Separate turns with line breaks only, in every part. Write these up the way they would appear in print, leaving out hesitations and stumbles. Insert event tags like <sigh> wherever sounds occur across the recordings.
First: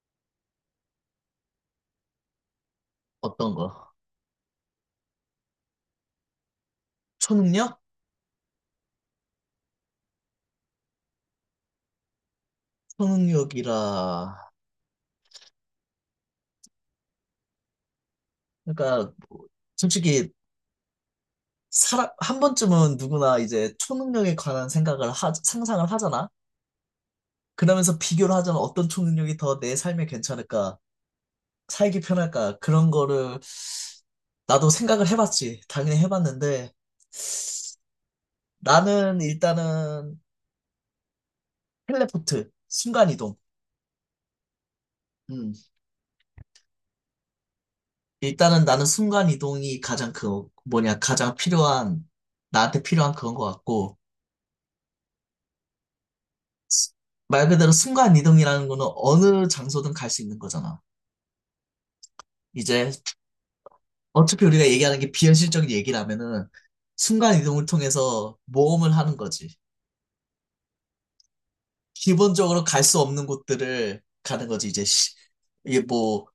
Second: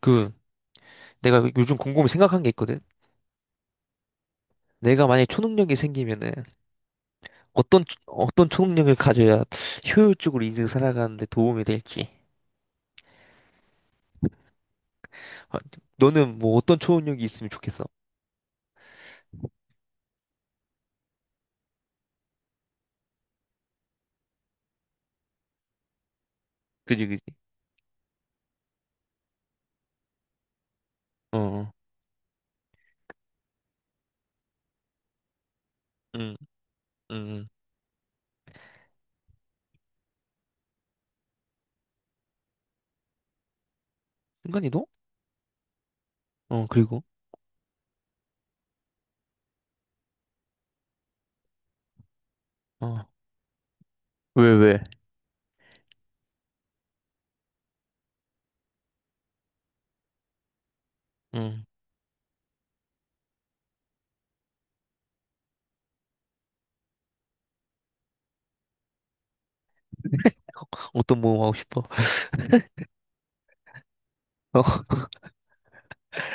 그 내가 요즘 곰곰이 생각한 게 있거든.
어떤 거?
내가 만약에 초능력이 생기면은
초능력?
어떤 초능력을 가져야 효율적으로 인생 살아가는데 도움이 될지.
초능력이라.
아, 너는 어떤 초능력이 있으면 좋겠어?
그러니까 뭐 솔직히 사람 한 번쯤은 누구나 이제 초능력에 관한 생각을 상상을 하잖아.
그지, 그지.
그러면서 비교를 하잖아. 어떤 초능력이 더 내 삶에 괜찮을까?
어. 어.
살기 편할까? 그런 거를 나도 생각을 해봤지. 당연히
응.
해봤는데
응. 응.
나는 일단은 텔레포트, 순간이동.
순간이동?
음.
그리고.
일단은 나는 순간이동이 가장 그 뭐냐 가장 필요한 나한테
어.
필요한 그런 것 같고
왜?
말 그대로 순간 이동이라는 거는 어느 장소든 갈 수 있는 거잖아.
응.
이제 어차피 우리가 얘기하는 게 비현실적인 얘기라면은 순간 이동을 통해서 모험을 하는 거지.
어떤 모험 하고 싶어?
기본적으로 갈 수 없는 곳들을 가는
<laughs> 어.
거지. 이제 이게 뭐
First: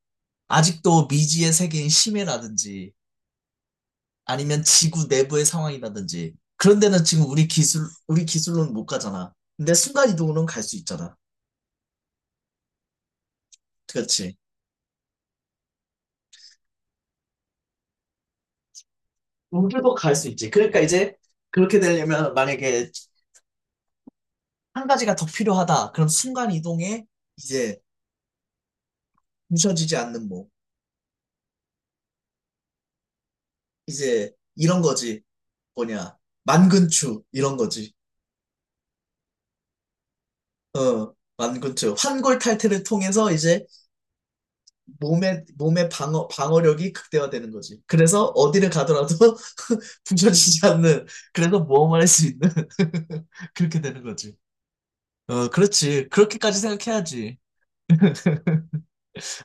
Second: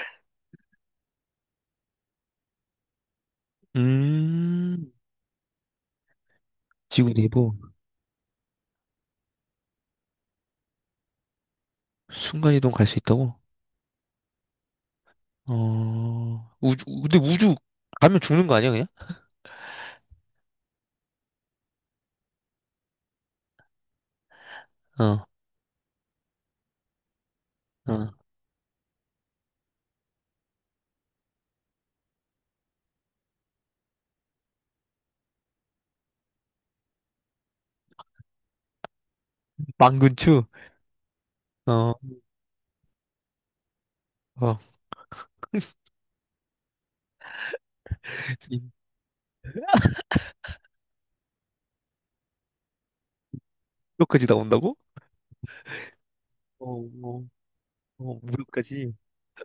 아직도 미지의 세계인 심해라든지 아니면
음.
지구 내부의 상황이라든지 그런 데는
지구
지금
내부.
우리 기술로는 못 가잖아. 근데 순간 이동으로는 갈 수 있잖아.
순간이동 갈 수 있다고?
그렇지.
어. 우주, 근데 우주 가면 죽는 거 아니야 그냥?
우주도 갈 수 있지. 그러니까 이제 그렇게 되려면 만약에 한 가지가 더
어.
필요하다. 그럼 순간 이동에 이제
어.
부서지지 않는 몸. 이제 이런 거지. 뭐냐. 만근추. 이런 거지.
망근추?
어,
어.
만근추. 환골 탈태를 통해서 이제
어.
몸의
<laughs>
방어력이 극대화되는 거지. 그래서 어디를 가더라도 <laughs> 부서지지 않는. 그래서 모험을 할 수 있는. <laughs> 그렇게 되는
무역까지
거지.
나온다고?
어, 그렇지. 그렇게까지
어, 어,
생각해야지.
무역까지.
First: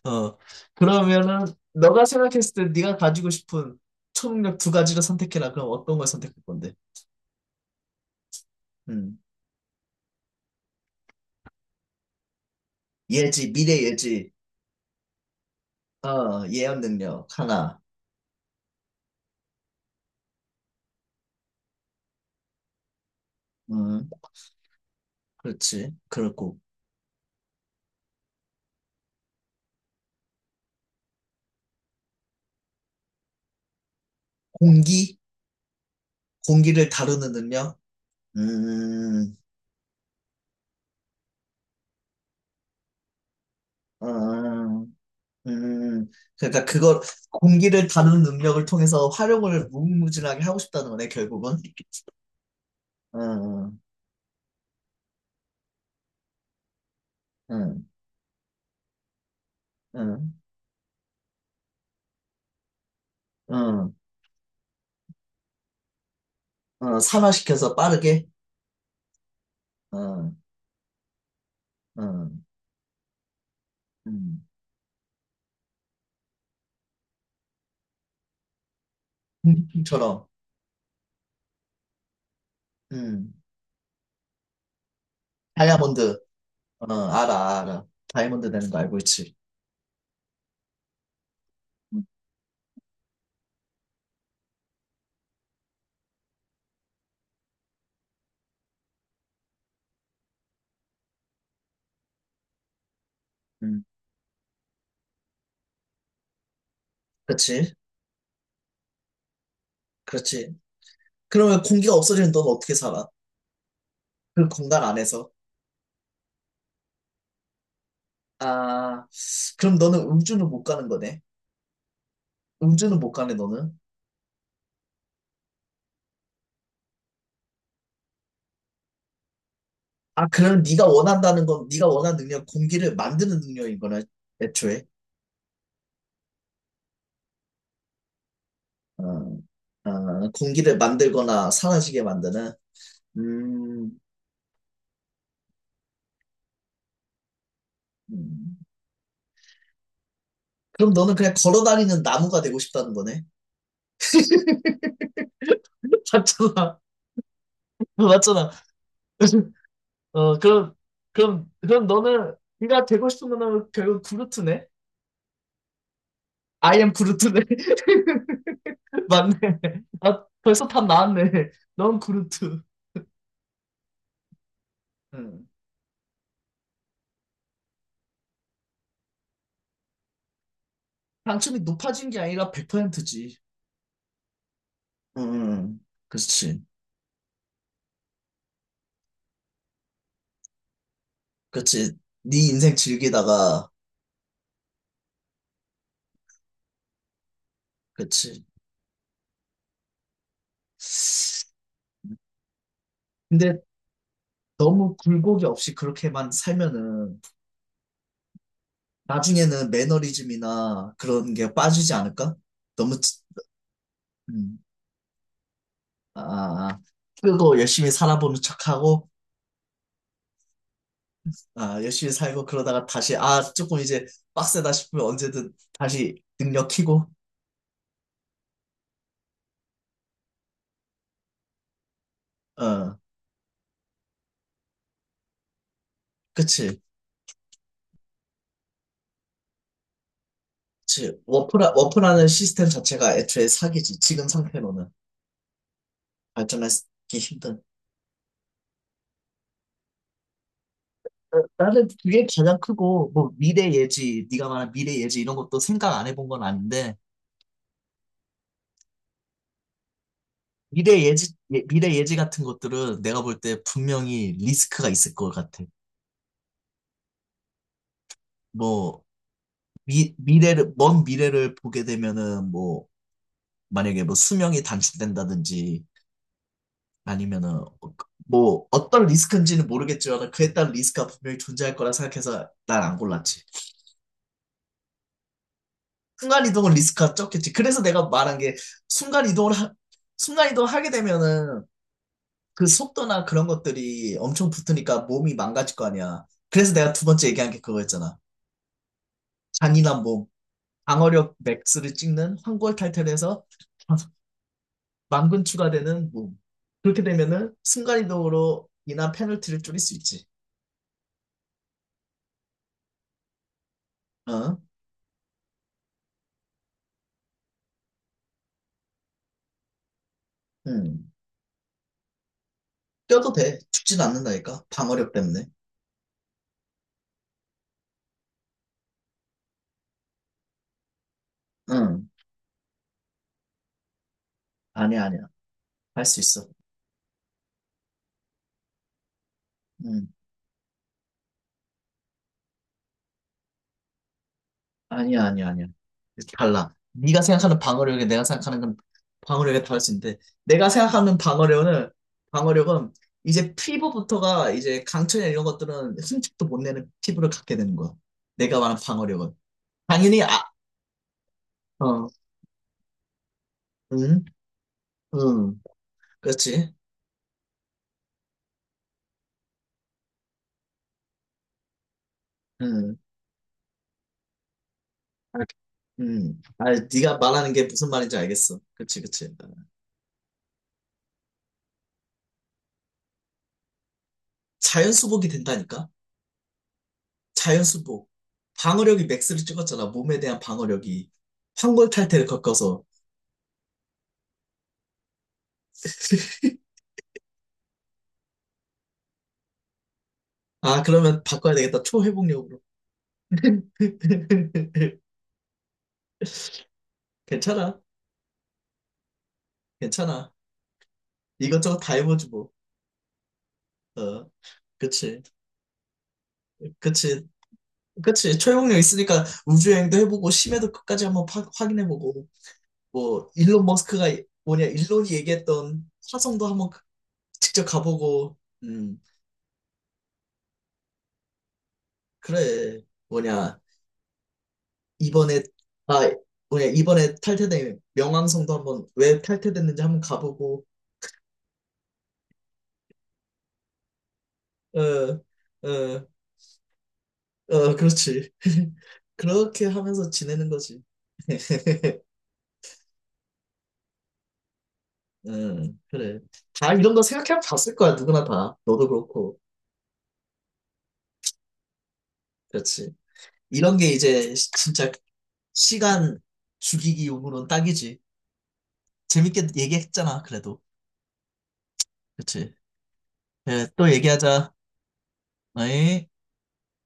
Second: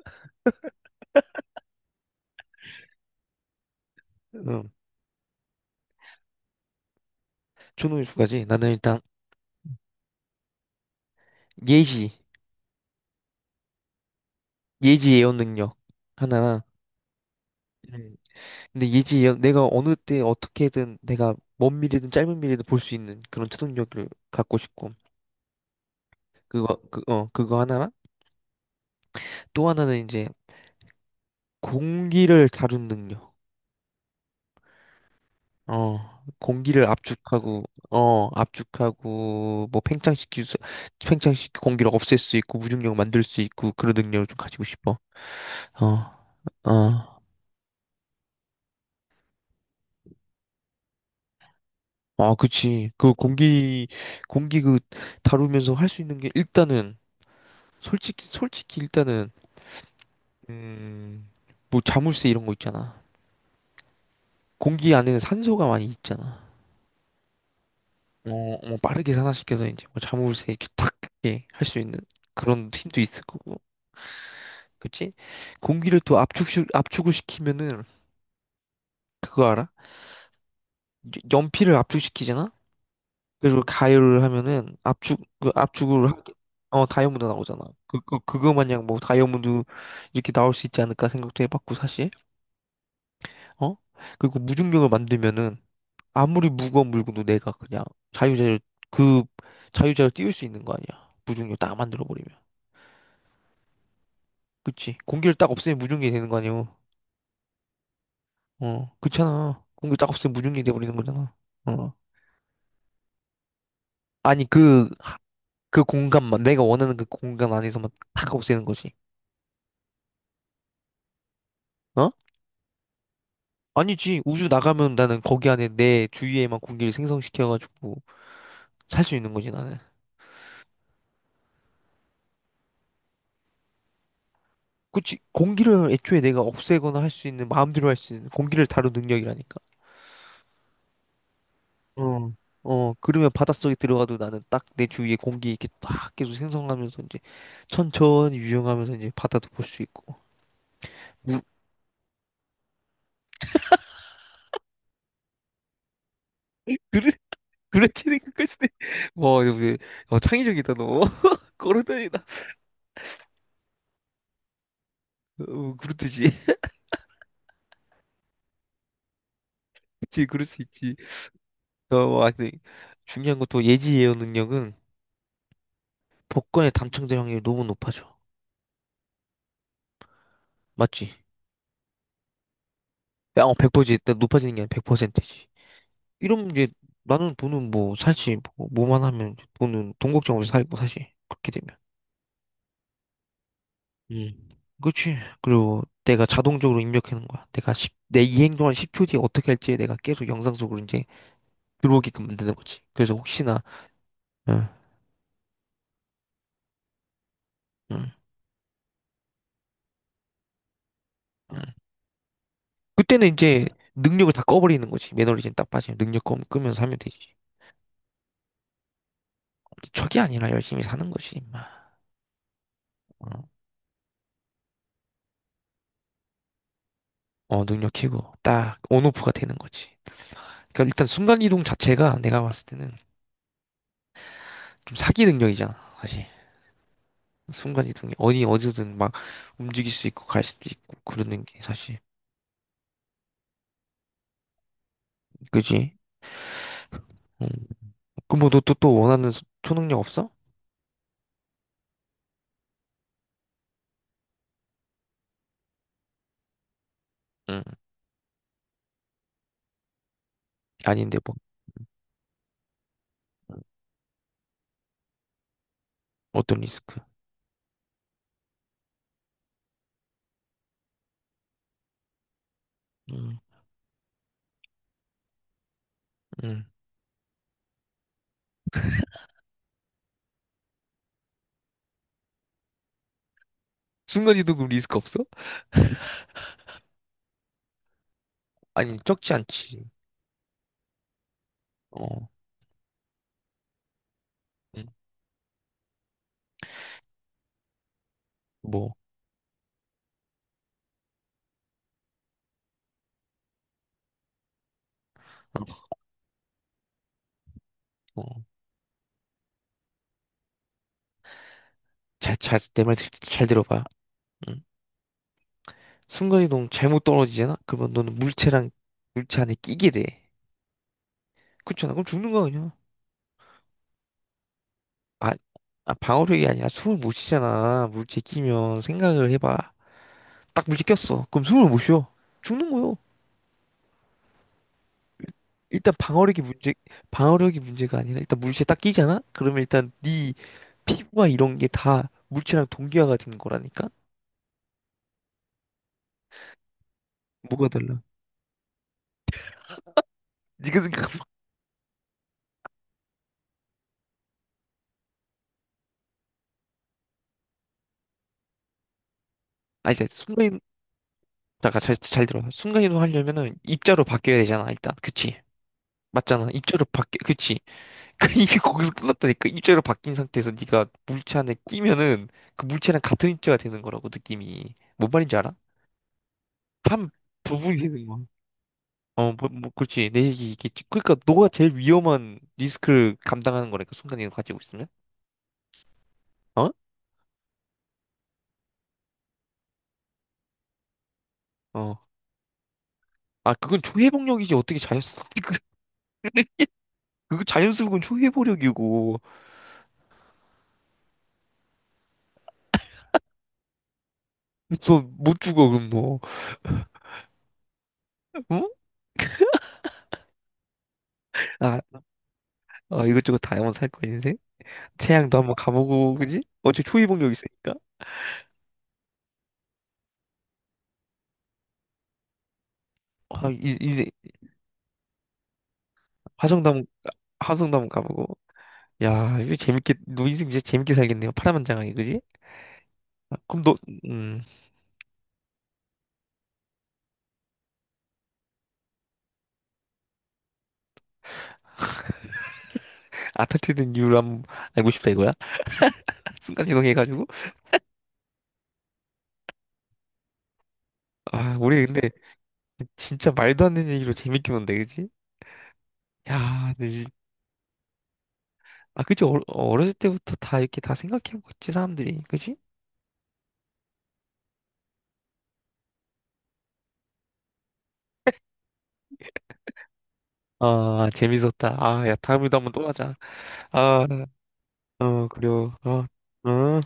어, 그러면은 너가 생각했을 때 네가 가지고 싶은 초능력 두
응.
가지를 선택해라. 그럼 어떤 걸 선택할 건데?
초능력까지. 나는 일단
음.
예지,
예지, 미래 예지,
예지 예언 능력
어,
하나랑.
예언 능력 하나.
음. 근데 예지 예언, 내가 어느 때 어떻게든 내가 먼 미래든 짧은 미래든 볼 수 있는 그런
음,
초능력을 갖고 싶고.
그렇지. 그렇고
그거 하나랑 또 하나는 이제 공기를 다룬 능력.
공기,
어, 공기를
공기를 다루는
압축하고,
능력. 음,
압축하고, 팽창시킬 수, 팽창시키고 공기를 없앨 수 있고, 무중력 만들 수 있고, 그런 능력을 좀 가지고
어,
싶어. 어,
음, 그러니까 그걸
어.
공기를 다루는 능력을 통해서 활용을 무궁무진하게 하고 싶다는 거네, 결국은.
아, 그치. 그
응,
공기, 공기 그 다루면서 할 수 있는 게 일단은,
응,
솔직히 일단은,
응,
음, 자물쇠 이런 거 있잖아.
응,
공기 안에는 산소가 많이 있잖아.
응, 산화시켜서 빠르게.
어, 빠르게 산화시켜서 이제
응,
자물쇠 이렇게 탁, 이렇게 할 수 있는
응.
그런 힘도 있을 거고.
음,
그치? 공기를 또 압축을 시키면은 그거
공기
알아?
풍처럼
연필을 압축시키잖아?
음,
그리고 가열을 하면은 압축, 그 압축을 하,
다이아몬드,
어,
어,
다이아몬드 나오잖아.
알아, 알아. 다이아몬드
그거
되는 거
마냥
알고 있지.
다이아몬드 이렇게 나올 수 있지 않을까 생각도 해봤고, 사실. 어? 그리고 무중력을 만들면은 아무리 무거운 물건도 내가 그냥 자유자재, 그 자유자재로 띄울 수 있는 거 아니야. 무중력 딱 만들어버리면.
음,
그치? 공기를 딱 없애면 무중력이 되는 거 아니야.
그렇지,
어, 그렇잖아. 공기 딱 없으면
그렇지.
무중력이 돼버리는 거잖아.
그러면 공기가
어.
없어지면 넌 어떻게 살아?
아니
그 공간
그
안에서.
그 공간만 내가 원하는 그 공간 안에서만 탁 없애는 거지.
아, 그럼 너는 음주는 못 가는 거네.
어?
음주는 못 가네, 너는.
아니지, 우주 나가면 나는 거기 안에 내 주위에만 공기를 생성시켜가지고 살 수 있는 거지 나는.
아, 그럼 네가 원한다는 건, 네가 원하는 능력, 공기를 만드는 능력인 거네, 애초에.
그치, 공기를 애초에 내가 없애거나 할 수 있는 마음대로 할 수 있는 공기를 다룬
어,
능력이라니까.
어, 공기를 만들거나 사라지게
어,
만드는.
어, 그러면 바닷속에
음,
들어가도 나는 딱 내 주위에 공기 이렇게 딱 계속 생성하면서 이제 천천히
음.
유영하면서 이제 바다도 볼 수 있고.
그럼 너는 그냥
뭐,
걸어 다니는 나무가 되고 싶다는 거네. <laughs> 맞잖아.
그래,
어,
그렇게 생각할
맞잖아.
수도. <laughs> 와, 너,
<laughs>
어,
어,
창의적이다
그럼,
너.
그럼,
<laughs>
그럼
걸어다니다.
너는, 네가 되고 싶은 거는 결국 구루트네?
어, 그렇듯이. <laughs>
I am 구루트네. <laughs> 맞네. 아,
그치, 그럴 수
벌써 답
있지.
나왔네. 넌
어뭐 하여튼
구루트.
중요한 건 또 예지 예어 능력은
응.
복권에 당첨될 확률이 너무 높아져. 맞지?
당첨이 높아진 게 아니라 100%지.
100%지, 높아지는 게 아니라
응.
100%지.
응.
이러면
그렇지.
이제 나는 돈은 뭐만 하면 돈은 돈 걱정 없이 살고, 사실 그렇게 되면.
그렇지. 네 인생 즐기다가,
음. 그치. 그리고 내가 자동적으로 입력하는 거야. 내가 십 내 이
그렇지.
행동한 10초 뒤에 어떻게 할지 내가 계속 영상 속으로 이제 들어오게끔 만드는 거지. 그래서
근데
혹시나. 응,
너무 굴곡이 없이 그렇게만 살면은
응,
나중에는 매너리즘이나 그런 게
응.
빠지지 않을까? 너무,
그때는 이제 능력을 다
음.
꺼버리는 거지. 매너리즘 딱 빠지면
아,
능력
아,
끄면서 하면 되지.
고 열심히 살아보는 척하고,
척이 아니라 열심히 사는 거지, 임마.
아, 열심히 살고, 그러다가 다시,
어,
아, 조금 이제 빡세다 싶으면 언제든 다시 능력 키고,
어, 능력 키고 딱 온오프가 되는 거지. 그러니까 일단 순간이동 자체가 내가 봤을 때는
어,
좀 사기 능력이잖아, 사실.
그치.
순간이동이 어디든 막 움직일 수 있고 갈 수도 있고
그치.
그러는 게
워프라,
사실.
워프라는 시스템 자체가 애초에 사기지. 지금 상태로는
그지?
발전하기
응.
힘든.
그럼 너 또 또 원하는 초능력 없어?
어, 나는 그게 가장 크고, 뭐, 미래 예지, 네가 말한 미래 예지 이런 것도 생각 안 해본 건 아닌데,
응.
미래
아닌데,
예지, 미래 예지 같은 것들은 내가 볼 때 분명히 리스크가 있을 것 같아.
어떤 리스크?
뭐, 먼 미래를 보게 되면은 뭐,
응.
만약에 뭐 수명이 단축된다든지
응.
아니면은 어, 뭐 어떤 리스크인지는 모르겠지만 그에 따른 리스크가 분명히 존재할 거라 생각해서 난 안 골랐지.
순간이동 그럼 리스크 없어?
순간이동은 리스크가 적겠지. 그래서 내가 말한 게
아니 적지
순간이동을, 하-
않지.
순간이동 하게 되면은
어.
그 속도나 그런 것들이 엄청
응.
붙으니까 몸이 망가질 거 아니야. 그래서 내가 두 번째 얘기한 게 그거였잖아.
뭐.
잔인한 몸, 방어력 맥스를 찍는 황골탈퇴를 해서 만근 추가되는 몸. 그렇게 되면은
어,
순간이동으로 인한 페널티를 줄일 수 있지.
내 말 잘 들어봐.
어?
응. 순간이동 잘못 떨어지잖아? 그러면 너는 물체랑 물체 안에 끼게 돼.
응.
그렇잖아. 그럼 죽는 거야, 그냥.
뛰어도 돼. 죽진 않는다니까. 방어력
아,
때문에.
방어력이 아니라 숨을 못 쉬잖아. 물체 끼면 생각을 해봐. 딱 물체 꼈어. 그럼 숨을 못
응.
쉬어. 죽는 거요.
아니야, 아니야.
일단
할 수
방어력이
있어.
문제, 방어력이 문제가 아니라 일단 물체 딱 끼잖아? 그러면 일단
응.
네 피부와 이런 게 다 물체랑 동기화가 되는 거라니까?
아니야, 아니야, 아니야. 달라. 네가 생각하는
뭐가 달라?
방어력에 내가 생각하는 건 방어력에 다를 수 있는데 내가
네가
생각하는
생각한
방어력은 이제 피부부터가 이제 강철이나 이런 것들은 흠집도 못 내는 피부를 갖게 되는 거야. 내가 말한 방어력은
아니,
당연히 아,
순간이 잠깐
어,
잘 들어. 순간이동 하려면은 입자로
응,
바뀌어야 되잖아, 일단. 그치?
응,
맞잖아.
그렇지.
그치? <laughs> 그 이게 거기서 끝났다니까. 입자로 바뀐 상태에서 네가 물체 안에 끼면은 그
응,
물체랑 같은 입자가 되는 거라고, 느낌이. 뭔 말인지
아,
알아?
응. 아,
한
네가 말하는 게
부분이
무슨
되는
말인지
거야.
알겠어. 그치, 그치.
그렇지. 내 얘기 겠지. 그러니까 너가 제일 위험한 리스크를 감당하는 거라니까, 순간이동 가지고 있으면.
자연 수복이 된다니까?
어?
자연 수복. 방어력이 맥스를 찍었잖아. 몸에 대한 방어력이. 황골
어.
탈퇴를 겪어서.
아, 그건 초회복력이지. 어떻게 자연스럽게. <laughs> 그게- 그거 자연스러운 초회복력이고.
아, 그러면 바꿔야 되겠다. 초회복력으로. <laughs>
너 못 죽어, 그럼 너.
괜찮아.
응?
괜찮아. 이것저것
아,
다 해보지 뭐.
이것저것 다 한번 살 거야,
어,
인생.
그치.
태양도 한번 가보고, 그지? 어차피
그치.
초이복력 있으니까.
그치. 초회복력 있으니까 우주여행도 해보고, 심해도 끝까지 한번 확인해보고. 뭐 일론 머스크가
이제,
뭐냐 일론이 얘기했던 화성도 한번
화성도 한번,
직접
화성도 한번
가보고
가보고.
음
야, 이거 재밌게, 너 인생 진짜 재밌게 살겠네요. 파란만장하게, 그지?
그래
아,
뭐냐
그럼 너, 음,
이번에 아 뭐냐 이번에 탈퇴된 명왕성도 한번 왜 탈퇴됐는지 한번 가보고
아타트된 이유를 한번 알고 싶다, 이거야?
어어어
<laughs> 순간이동해가지고.
그렇지 <laughs> 그렇게 하면서 지내는 거지
아, 우리
<laughs>
근데, 진짜 말도 안 되는 얘기로 재밌게 논데, 그지?
그래 다
야,
이런 거
근데
생각해 봤을 거야 누구나 다 너도
아, 그치? 어,
그렇고
어렸을 때부터 다 이렇게 다 생각해보고 있지, 사람들이. 그지?
그렇지 이런 게 이제 진짜 시간 죽이기 용으로는 딱이지 재밌게 얘기했잖아, 그래도.
아, 재밌었다. 아, 야,
그치?
다음에도 한번 또 하자.
그래, 또
아.
얘기하자.
어, 그래요.
어이?
아.